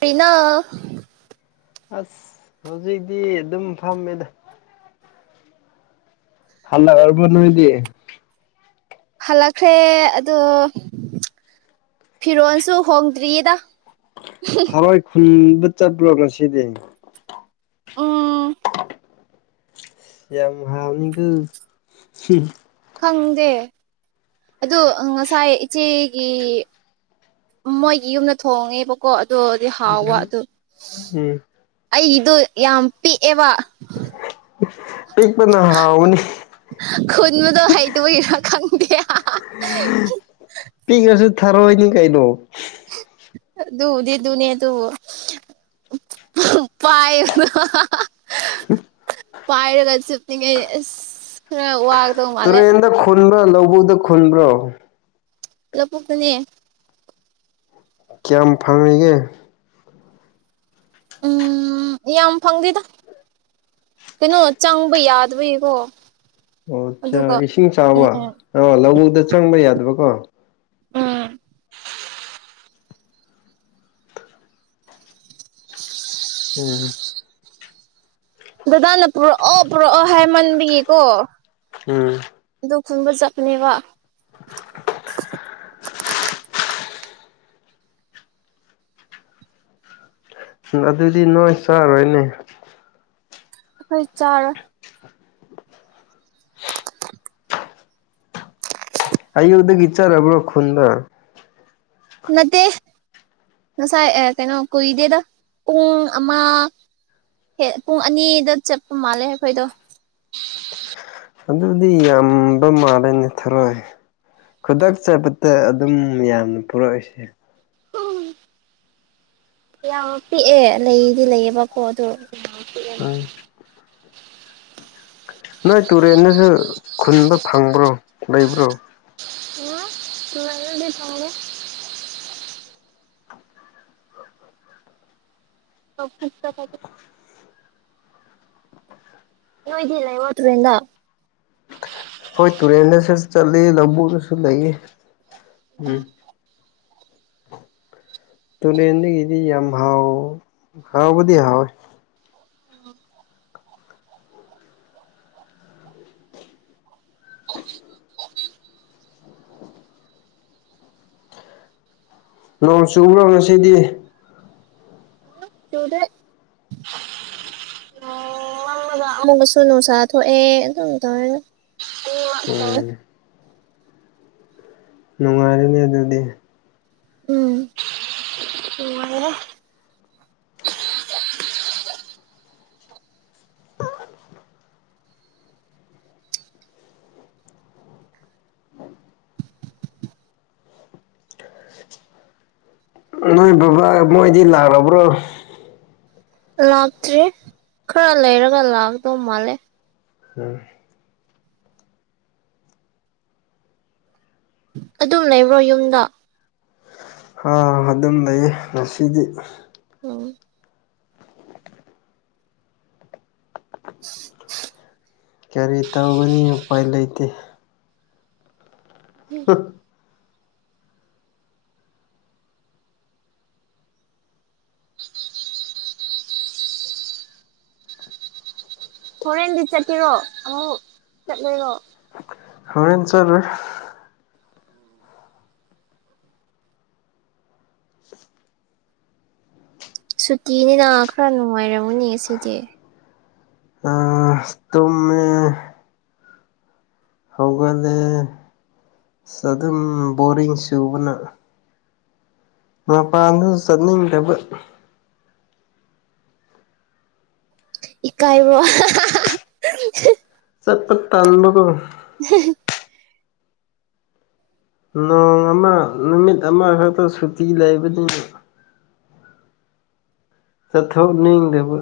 ꯀꯩꯅꯦ ꯑꯁ ꯍꯧꯖꯤꯛꯇꯤ ꯑꯗꯨꯝ ꯐꯝꯃꯦꯗ ꯍꯜꯂꯛ ꯑꯕꯣ ꯅꯣꯏꯗꯤ ꯍꯜꯂꯛꯈ꯭ꯔꯦ ꯑꯗꯣ ꯐꯤꯔꯣꯜꯁꯨ ꯍꯣꯡꯗ꯭ꯔꯤꯌꯦꯗ ꯍꯣꯏ ꯈꯨꯟꯗ ꯆꯠꯄ꯭ꯔꯣ ꯉꯁꯤꯗꯤ ꯎꯝ ꯌꯥꯝ ꯍꯥꯑꯣꯅꯤꯒꯥ ꯈꯪꯗꯦ ꯑꯗꯣ ꯉꯁꯥꯏ ꯏꯆꯦꯒꯤ ꯃꯣꯏꯒꯤ ꯌꯨꯝꯗ ꯊꯣꯡꯉꯦꯕꯀꯣ ꯑꯗꯨꯗꯤ ꯍꯥꯎꯕ ꯑꯗꯣ ꯎꯝ ꯑꯩꯗꯣ ꯌꯥꯝ ꯄꯤꯛꯑꯦꯕ ꯄꯤꯛꯄꯅ ꯍꯥꯎꯕꯅꯤ ꯈꯨꯨꯟꯕꯗꯣ ꯍꯩꯇꯕꯩꯔ ꯈꯪꯗꯦ ꯄꯤꯛꯂꯁꯨ ꯊꯔꯣꯏꯅꯤ ꯀꯩꯅꯣ ꯑꯗꯨꯕꯨꯗꯤ ꯑꯗꯨꯅꯤ ꯑꯗꯨ ꯄꯥꯏ [unintelligible] ꯄꯥꯏꯔꯒ ꯆꯨꯞꯅꯤꯡꯉꯩ ꯑꯁ ꯈꯔ ꯋꯥ ꯇꯨꯔꯦꯟꯗ ꯈꯨꯟꯕ꯭ꯔꯣ ꯂꯧꯕꯨꯗ ꯈꯨꯟꯕ꯭ꯔꯣ ꯂꯕꯨꯛꯇꯅꯦ ꯀꯌꯥꯝ ꯐꯪꯉꯤꯒꯦ ꯎꯝ ꯌꯥꯝ ꯐꯪꯗꯦꯗ ꯀꯩꯅꯣ ꯆꯪꯕ ꯌꯥꯗꯕꯒꯤꯀꯣ ꯑꯗꯨꯒ ꯑꯣ ꯏꯁꯤꯡ ꯆꯥꯎꯥꯕ ꯎꯝ ꯑꯣ ꯂꯧꯕꯨꯛꯇ ꯆꯪꯕ ꯌꯥꯗꯕꯀꯣ ꯎꯝ ꯎꯝ ꯗꯗꯥꯅ ꯄꯨꯔꯛꯑꯣ ꯄꯨꯔꯛꯑꯣ ꯍꯥꯏꯃꯟꯕꯒꯤꯀꯣ ꯎꯝ ꯑꯗꯨ ꯈꯟꯕ ꯆꯠꯂꯦꯕ ꯎꯝ ꯑꯗꯨꯗꯤ ꯅꯣꯏ ꯆꯥꯔꯣꯏꯅꯦ ꯍꯣꯏ ꯆꯥꯔꯣꯢ ꯑꯌꯨꯛꯗꯒꯤ ꯆꯠꯔꯕꯣ ꯈꯨꯟꯗꯥ ꯅꯠꯇꯦ ꯉꯁꯥꯏ ꯑꯥ ꯀꯩꯅꯣ ꯀꯨꯏꯗꯦꯗ ꯄꯨꯡ ꯑꯃ ꯍꯦ ꯄꯨꯡ ꯑꯅꯤꯗ ꯆꯠꯄ ꯃꯥꯜꯂꯦ ꯑꯩꯈꯣꯏꯗꯣ ꯑꯗꯨꯗꯤ ꯌꯥꯝꯕ ꯃꯥꯜꯂꯦꯅꯦ ꯊꯔꯣꯏ ꯈꯨꯗꯛ ꯆꯄꯗ ꯑꯗꯨꯝ ꯌꯥꯝꯅ ꯄꯨꯔꯛꯏꯁꯦ ꯎꯝ ꯌꯥꯝ ꯄꯤꯛꯑꯦ ꯂꯩꯗꯤ ꯂꯩꯌꯦꯕꯀꯣ ꯑꯗꯨ ꯄꯤꯛꯑꯦꯕ ꯎꯝ ꯅꯣꯏ ꯇꯨꯔꯦꯟꯗꯁꯨ ꯈꯨꯟꯕ ꯐꯪꯕ꯭ꯔꯣ ꯂꯩꯕ꯭ꯔꯣ [unintelligible] ꯊꯣꯡꯒꯦ [unintelligible] ꯅꯣꯏꯗꯤ ꯂꯩꯌꯣꯇꯨꯔꯦꯟꯗ ꯍꯣꯏ ꯇꯨꯔꯦꯟꯗꯁꯨ ꯆꯠꯂꯤ ꯂꯕꯨꯛꯗꯁꯨ ꯂꯩ ꯎꯝ ꯇꯨꯔꯦꯟꯗꯒꯤꯗꯤ ꯌꯥꯝ ꯍꯥꯎ ꯍꯥꯎꯕꯗꯤ ꯍꯥꯎꯏ ꯎꯝ ꯅꯣꯡ ꯆꯨꯕ꯭ꯔꯣ ꯉꯁꯤꯗꯤ ꯆꯨꯗꯦ ꯑꯣ ꯑꯃꯨꯛꯒꯁꯨ ꯅꯨꯡꯁꯥ ꯊꯣꯛꯑꯦ ꯑꯗꯨꯝ ꯇꯧꯔꯦꯒ ꯑꯅꯤꯃꯛ ꯇꯧꯋꯦ ꯎꯝ ꯅꯨꯡꯉꯥꯏꯔꯦꯅꯦ ꯑꯗꯨꯗꯤ ꯎꯝ ꯅꯨꯉꯥꯢꯔꯦ ꯅꯣꯏ ꯕꯕꯥ ꯃꯣꯏꯗꯤ ꯂꯥꯛꯔꯕ꯭ꯔꯣ ꯂꯥꯛꯇ꯭ꯔꯤ ꯈꯔ ꯂꯩꯔꯒ ꯂꯥꯛꯗꯧ ꯃꯥꯜꯂꯦ ꯎꯝ ꯑꯗꯨꯝ ꯂꯩꯕ꯭ꯔꯣ ꯌꯨꯝꯗ ꯑꯥ ꯑꯗꯨꯝ ꯂꯩꯌꯦ ꯉꯁꯤꯗꯤ ꯎꯝ ꯀꯔꯤ ꯇꯧꯒꯅꯤ ꯎꯄꯥꯏ ꯂꯩꯇꯦ ꯍꯝ ꯍꯣꯔꯦꯟꯗꯤ ꯆꯠꯄꯤꯔꯣ ꯑꯃꯨꯛ ꯆꯠꯂꯣꯏꯔꯣ ꯍꯧꯔꯦꯟ ꯆꯂꯣꯢ ꯁꯨꯇꯤꯅꯤꯅ ꯈꯔ ꯅꯨꯡꯉꯥꯏꯔꯝꯒꯅꯤ ꯉ ꯁꯤꯗꯤ ꯑ ꯇꯨꯃꯦ ꯍꯧꯒꯂꯦ ꯑꯁ ꯑꯗꯨꯝ ꯕꯣꯔꯤꯡ ꯆꯨꯕꯅ ꯃꯄꯥꯟꯗꯨ ꯆꯠꯅꯤꯡꯗꯕ ꯏ ꯀꯥꯏꯕꯣ [unintelligible] ꯆꯠꯄ ꯇꯥꯟꯕꯒꯣ [unintelligible] ꯅꯣꯡ ꯑꯃ ꯅꯨꯃꯤꯠ ꯑꯃꯈꯛꯇ ꯁꯨꯇꯤ ꯂꯩꯕꯅꯤ ꯆꯠꯊꯣꯛꯅꯤꯡꯗꯦꯕ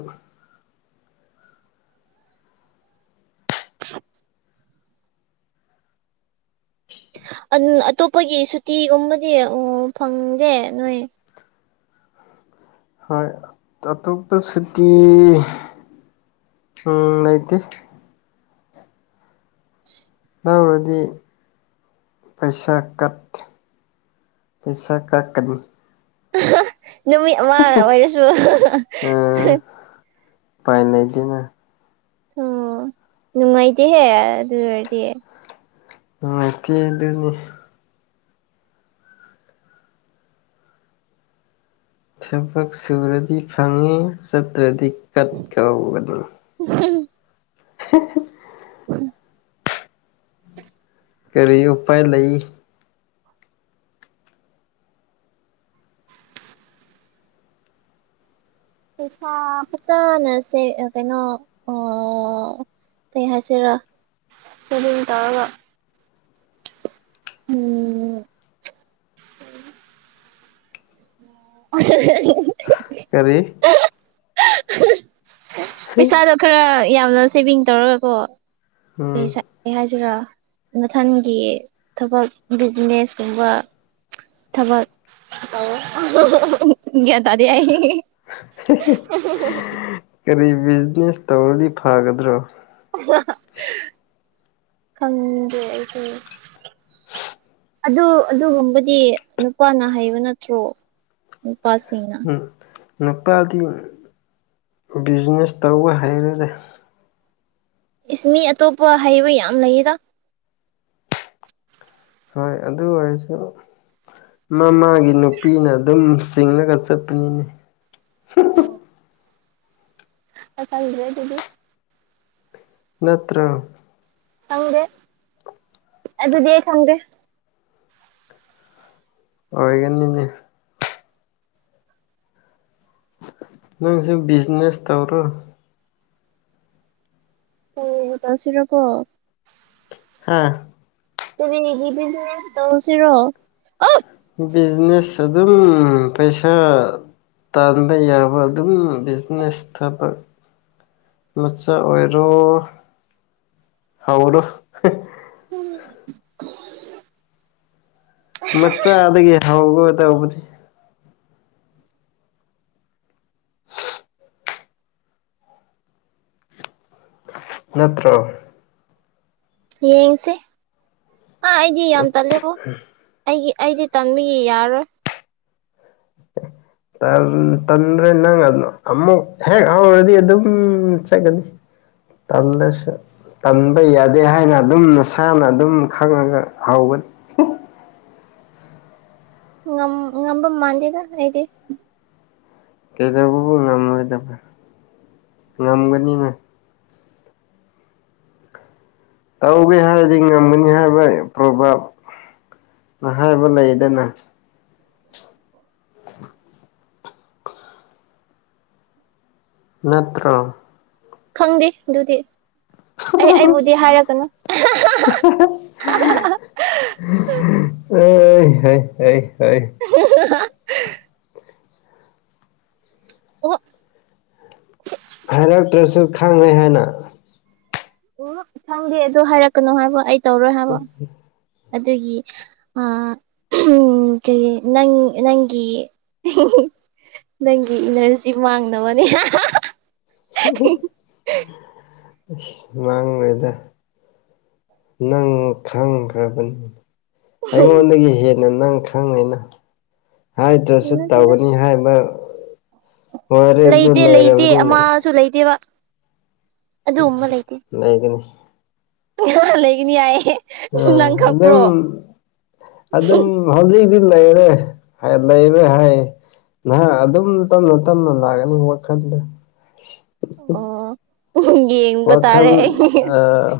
[unintelligible] ꯑꯗꯨ ꯑꯇꯣꯞꯄꯒꯤ ꯁꯨꯇꯤꯒꯨꯝꯕꯗꯤ ꯎ ꯐꯪꯗꯦ ꯅꯣꯏ꯫ ꯍꯣꯏ ꯑꯇꯣꯞꯄ ꯁꯨꯇꯤ ꯂꯩꯇꯦ [unintelligible] ꯇꯥꯎꯔꯗꯤ ꯄꯩꯁꯥ ꯀꯠ ꯄꯩꯁꯥ ꯀꯠꯀꯅꯤ ꯅꯨꯃꯤꯠ ꯑꯃ ꯑꯣꯏꯔꯁꯨ ꯄꯥꯏ ꯂꯩꯗꯦꯅ ꯑꯣ ꯅꯨꯡꯉꯥꯏꯇꯦꯍꯦ ꯑꯗꯨ ꯑꯣꯏꯔꯗꯤ ꯅꯨꯪꯉꯥꯏꯇꯦ ꯑꯗꯨꯅꯤ ꯊꯕꯛ ꯁꯨꯔꯗꯤ ꯐꯪꯉꯦ ꯆꯠꯇ꯭ꯔꯗꯤ ꯀꯠ ꯀꯧꯕꯅꯤ꯫ [unintelligible] [unintelligible] ꯎꯝ ꯀꯔꯤ ꯎꯄꯥꯏ ꯂꯩ ꯄꯩꯁꯥ ꯐꯖꯥꯅꯁꯦ ꯀꯩꯅꯣ ꯑꯣ ꯀꯩ ꯍꯥꯏꯁꯤꯔ ꯁꯦꯕꯤꯡ ꯇꯧꯔꯒ ꯎꯝ [unintelligible] ꯀꯔꯤ ꯄꯩꯁꯥꯗꯣ ꯈꯔ ꯌꯥꯝꯅ ꯁꯦꯚꯤꯡ ꯇꯧꯔꯒꯀꯣ ꯎꯝ ꯄꯩꯁꯥ ꯑꯩ ꯍꯥꯏꯁꯤꯔ ꯃꯊꯟꯒꯤ ꯊꯕꯛ ꯕꯤꯖꯤꯅꯦꯁ ꯀꯨꯝꯕ ꯊꯕꯛ ꯒꯌ꯭ꯥꯟ ꯇꯥꯗꯦ ꯑꯩ [unintelligible] ꯀꯔꯤ ꯕꯤꯖꯤꯅꯦꯁ ꯇꯧꯔꯗꯤ ꯐꯒꯗ꯭ꯔꯣ ꯈꯪꯗꯦ ꯑꯩꯁꯨ ꯑꯗꯨ ꯑꯗꯨꯒꯨꯝꯕꯗꯤ ꯅꯨꯄꯥꯅ ꯍꯩꯕ ꯅꯠꯇ꯭ꯔꯣ ꯅꯨꯄꯥꯁꯤꯡꯅ ꯎꯝ ꯅꯨꯄꯥꯗꯤ ꯕꯤꯖꯤꯅꯦꯁ ꯇꯧꯕ ꯍꯩꯔꯣꯏꯗ ꯏꯁ ꯃꯤ ꯑꯇꯣꯞꯄ ꯍꯩꯕ ꯌꯥꯝ ꯂꯩꯗ ꯍꯣꯏ ꯑꯗꯨ ꯑꯣꯏꯔꯁꯨ ꯅꯣꯏ ꯅꯣꯏꯒꯤ ꯅꯨꯄꯤꯅ ꯑꯗꯨꯝ ꯆꯤꯡꯂꯒ ꯆꯠꯄꯅꯤꯅꯦ [unintelligible] [inaudible] ꯅꯠꯇꯔꯣ꯫ ꯈꯪꯗꯦ ꯑꯗꯨꯗꯤ ꯑꯩ ꯈꯪꯗꯦ ꯑꯣꯏꯒꯅꯤꯅꯦ ꯅꯪꯁꯨ ꯕꯤꯖꯤꯅꯦꯁ ꯇꯧꯔꯣ [unintelligible] ꯍꯥꯥ [unintelligible] ꯕꯤꯖꯤꯅꯦꯁ ꯑꯗꯨꯝ ꯄꯩꯁꯥ ꯇꯥꯟꯕ ꯌꯥꯕ ꯑꯗꯨꯝ ꯕꯤꯖꯤꯅꯦꯁ ꯊꯕꯛ ꯃꯆꯥ ꯑꯣꯏꯔꯣ ꯍꯧꯔꯣ ꯑꯁ ꯃꯆꯥꯗꯒꯤ ꯍꯧꯒꯗꯧꯕꯅꯤ ꯅꯠꯇ꯭ꯔꯣ ꯌꯦꯡꯁꯦ ꯑꯥ ꯑꯩꯗꯤ ꯌꯥꯝ ꯇꯜꯂꯦꯕꯣ ꯑꯩꯒꯤ ꯑꯩꯗꯤ ꯇꯟꯕꯒꯤ ꯌꯥꯔꯣꯏ [unintelligible] ꯇꯟꯗ꯭ꯔꯦ ꯅꯪ ꯑꯗꯨꯅ ꯑꯃꯨꯛ ꯍꯦꯛ ꯍꯥꯎꯔꯗꯤ ꯑꯗꯨꯝ ꯆꯠꯀꯅꯤ ꯇꯜꯂꯁꯨ ꯇꯟꯕ ꯌꯥꯗꯦ ꯍꯥꯏꯅ ꯑꯗꯨꯝ ꯅꯁꯥꯅ ꯑꯗꯨꯝ ꯈꯪꯉꯒ ꯍꯧꯒꯅꯤ ꯉꯝ ꯉꯝꯕ ꯃꯥꯟꯗꯦꯗ ꯑꯩꯗꯤ ꯀꯩꯗꯧꯕꯒꯤ ꯉꯝꯃꯣꯏꯗꯕ ꯉꯝꯒꯅꯤꯅꯦ ꯇꯧꯒꯦ ꯍꯥꯏꯔꯗꯤ ꯉꯝꯃꯅꯤ ꯍꯥꯏꯕ ꯄ꯭ꯔꯣꯚꯥꯞ ꯅ ꯍꯥꯏꯕ ꯂꯩꯗꯅ ꯑ ꯅꯠꯇ꯭ꯔꯣ ꯈꯪꯗꯦ ꯑꯗꯨꯗꯤ ꯑꯩ ꯑꯩꯕꯨꯗꯤ ꯍꯥꯏꯔꯛꯀꯅꯨ [unintelligible] ꯑꯦ ꯍ ꯍ ꯍ [unintelligible] ꯑꯣ ꯍꯥꯏꯔꯛꯇ꯭ꯔꯁꯨ ꯈꯪꯅꯩ ꯍꯥꯏꯅ ꯎ ꯈꯪꯗꯦ ꯑꯗꯨ ꯍꯥꯏꯔꯛꯀꯅꯨ ꯍꯥꯏꯕ ꯑꯩ ꯇꯧꯔꯣꯏ ꯍꯥꯏꯕ ꯑꯗꯨꯒꯤ ꯑ ꯎ ꯀ ꯅꯪ ꯅꯪꯒꯤ ꯅꯪꯒꯤ ꯏꯅꯔꯖꯤ ꯃꯥꯡꯅꯕꯅꯦ ꯏꯁ ꯃꯥꯡꯉꯣꯏꯗ ꯅꯪ ꯈꯪꯈ꯭ꯔꯕꯅꯤ ꯑꯩꯉꯣꯟꯗꯒꯤ ꯍꯦꯟꯅ ꯅꯪ ꯈꯪꯉꯦꯅ ꯍꯥꯏꯗ꯭ꯔꯁꯨ ꯅꯠꯇꯦꯗ ꯇꯧꯒꯅꯤ ꯍꯥꯏꯕ ꯋꯥꯔꯦ ꯑꯗꯨ ꯂꯩꯇꯦ ꯂꯩꯇꯦ ꯂꯩꯔꯕꯅꯤꯅ ꯑꯃꯁꯨ ꯂꯩꯇꯦꯕ ꯑꯗꯨꯒꯨꯝꯕ ꯂꯩꯇꯦ ꯂꯩꯒꯅꯤ ꯂꯩꯒꯅꯤ ꯍꯥꯏꯌꯦ ꯑ ꯅꯪ ꯑꯗꯨꯝ ꯈꯪꯕ꯭ꯔꯣ ꯑꯗꯨꯝ ꯍꯧꯖꯤꯛꯇꯤ ꯂꯩꯔꯦ ꯍꯥꯏ ꯂꯩꯔꯦ ꯍꯥꯏ ꯅꯍꯥꯛ ꯑꯗꯨꯝ ꯇꯞꯅ ꯇꯞꯅ ꯂꯥꯛꯀꯅꯤ ꯋꯥꯈꯜꯗ ꯑꯣ ꯌꯦꯡꯕ ꯋꯥꯈꯜ ꯇꯥꯔꯦ ꯑꯥ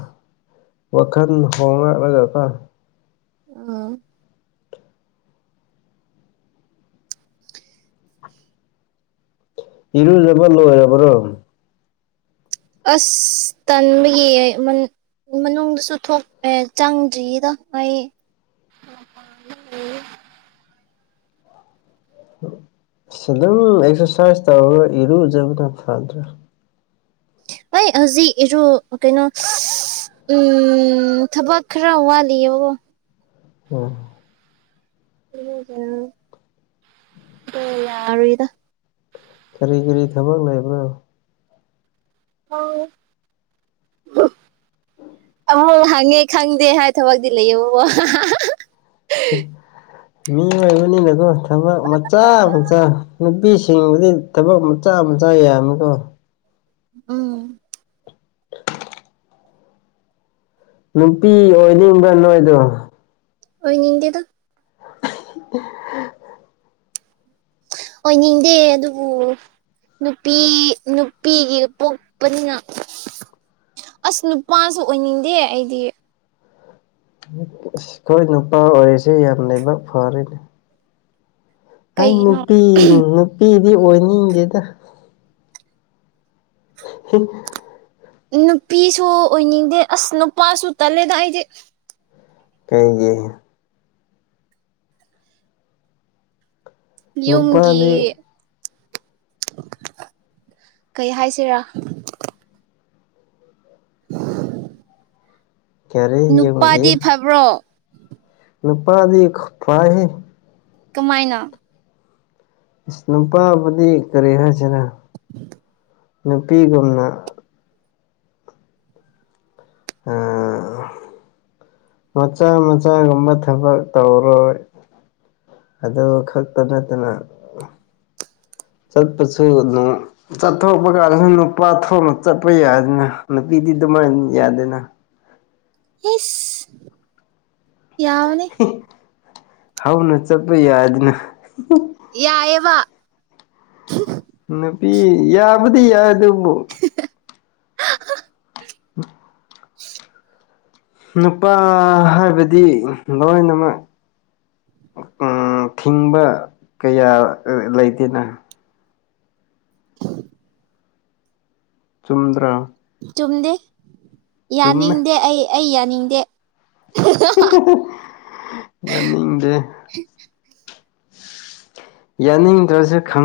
ꯋꯥꯈꯜ ꯍꯣꯡꯂꯛꯂꯒꯀꯣ ꯎꯝ ꯏꯔꯨꯖꯕ ꯂꯣꯏꯔꯕ꯭ꯔꯣ ꯑꯁ ꯇꯟꯕꯒꯤ ꯃꯅꯨꯡꯗꯁꯨ ꯊꯣꯛ ꯆꯪꯗ꯭ꯔꯤꯗ ꯑꯩ ꯑꯁ ꯑꯗꯨꯝ ꯑꯦꯛꯁꯔꯁꯥꯏꯁ ꯇꯧꯔꯒ ꯏꯔꯨꯖꯕꯗꯣ ꯐꯗ꯭ꯔꯥ ꯑꯩ ꯍꯧꯖꯤꯛ ꯏꯔꯨ ꯀꯩꯅꯣ ꯎꯝ ꯊꯕꯛ ꯈꯔ ꯋꯥꯂꯤꯕꯀꯣ ꯑꯣ ꯑꯗꯨꯅ ꯌꯥꯔꯤꯗ ꯀꯔꯤ ꯀꯔꯤ ꯊꯕꯛ ꯂꯩꯕ꯭ꯔꯣ ꯍꯥ ꯑꯣꯏ ꯍꯪꯉꯦ ꯈꯪꯗꯦ ꯍꯥꯏ ꯊꯕꯛꯇꯤ ꯂꯩꯌꯦꯕꯕꯣ ꯎꯝ ꯃꯤꯑꯣꯏꯕꯅꯤꯅꯀꯣ ꯊꯕꯛ ꯃꯆꯥ ꯃꯆꯥ ꯅꯨꯄꯤꯁꯤꯡꯕꯨꯗꯤ ꯊꯕꯛ ꯃꯆꯥ ꯃꯆꯥ ꯌꯥꯝꯃꯤꯀꯣ ꯎꯝ [unintelligible] ꯅꯨꯄꯤ ꯑꯣꯏꯅꯤꯡꯕ꯭ꯔꯥ ꯅꯣꯏꯗꯣ ꯑꯣꯏꯅꯤꯡꯗꯦꯗ [unintelligible] ꯑꯣꯏꯅꯤꯡꯗꯦ ꯑꯗꯨꯕꯨ ꯅꯨꯄꯤ ꯅꯨꯄꯤꯒꯤ ꯄꯣꯛꯄꯅꯤꯅ ꯑꯁ ꯅꯨꯄꯥꯁꯨ ꯑꯣꯏꯅꯤꯡꯗꯦ ꯑꯩꯗꯤ ꯑꯁ ꯑꯩꯈꯣꯏ ꯅꯨꯄꯥ ꯑꯣꯏꯔꯤꯁꯦ ꯌꯥꯝ ꯂꯥꯏꯕꯥꯛ ꯐꯔꯤꯅꯦ ꯑꯩ ꯀꯩꯒꯤꯅꯣ ꯅꯨꯄꯤ ꯅꯨꯄꯤꯗꯤ ꯑꯣꯏꯅꯤꯡꯗꯦꯗ ꯍꯝ ꯅꯨꯄꯤꯁꯨ ꯑꯣꯏꯅꯤꯡꯗꯦ ꯑꯁ ꯅꯨꯄꯥꯁꯨ ꯇꯜꯂꯦꯗ ꯑꯩꯗꯤ ꯀꯩꯒꯤ ꯌꯨꯝꯒꯤ ꯅꯨꯄꯥꯗꯤ ꯀꯩ ꯍꯥꯏꯁꯤꯔꯥ ꯀꯔꯤ ꯌꯨꯝꯒꯤ ꯅꯨꯄꯥꯗꯤ ꯐꯕ꯭ꯔꯣ ꯅꯨꯄꯥꯗꯤ ꯐꯩꯍꯦ ꯀꯃꯥꯏꯅ ꯏꯁ ꯅꯨꯄꯥꯕꯨꯗꯤ ꯀꯔꯤ ꯍꯥꯏꯁꯤꯔ ꯅꯨꯄꯤꯒꯨꯝꯅ ꯑ ꯃꯆꯥ ꯃꯆꯥꯒꯨꯝꯕ ꯊꯕꯛ ꯇꯧꯔꯣꯏ ꯑꯗꯨ ꯈꯛꯇ ꯅꯠꯇꯅ ꯆꯠꯄꯁꯨꯅ ꯆꯠꯊꯣꯛꯄ ꯀꯥꯟꯗꯁꯨ ꯅꯨꯄꯥ ꯊꯣꯛꯅ ꯆꯠꯄ ꯌꯥꯗꯅ ꯅꯨꯄꯤꯗꯤ ꯑꯗꯨꯃꯥꯏꯅ ꯌꯥꯗꯦꯅ ꯏꯁ ꯌꯥꯕꯅꯤ ꯍꯧꯅ ꯆꯠꯄ ꯌꯥꯗꯅ ꯌꯥꯢꯌꯦꯕ ꯅꯨꯄꯤ ꯌꯥꯕꯨꯗꯤ ꯌꯥꯏ ꯑꯗꯨꯕꯣ ꯍꯦ ꯍꯥ ꯍꯥ ꯎꯝ ꯅꯨꯄꯥ ꯍꯥꯏꯕꯗꯤ ꯂꯣꯏꯅꯃꯛ ꯊꯤꯡꯕ ꯀꯌꯥ ꯂꯩꯇꯦꯅ ꯆꯨꯝꯗ꯭ꯔꯥ ꯆꯨꯝꯗꯦ ꯆꯨꯝꯃꯦ ꯌꯥꯅꯤꯡꯗꯦ ꯑꯩ ꯑꯩ ꯌꯥꯅꯤꯡꯗꯦ ꯌꯥꯅꯤꯡꯗꯦ ꯌꯥꯅꯤꯡꯗ꯭ꯔꯁꯨ ꯈꯪ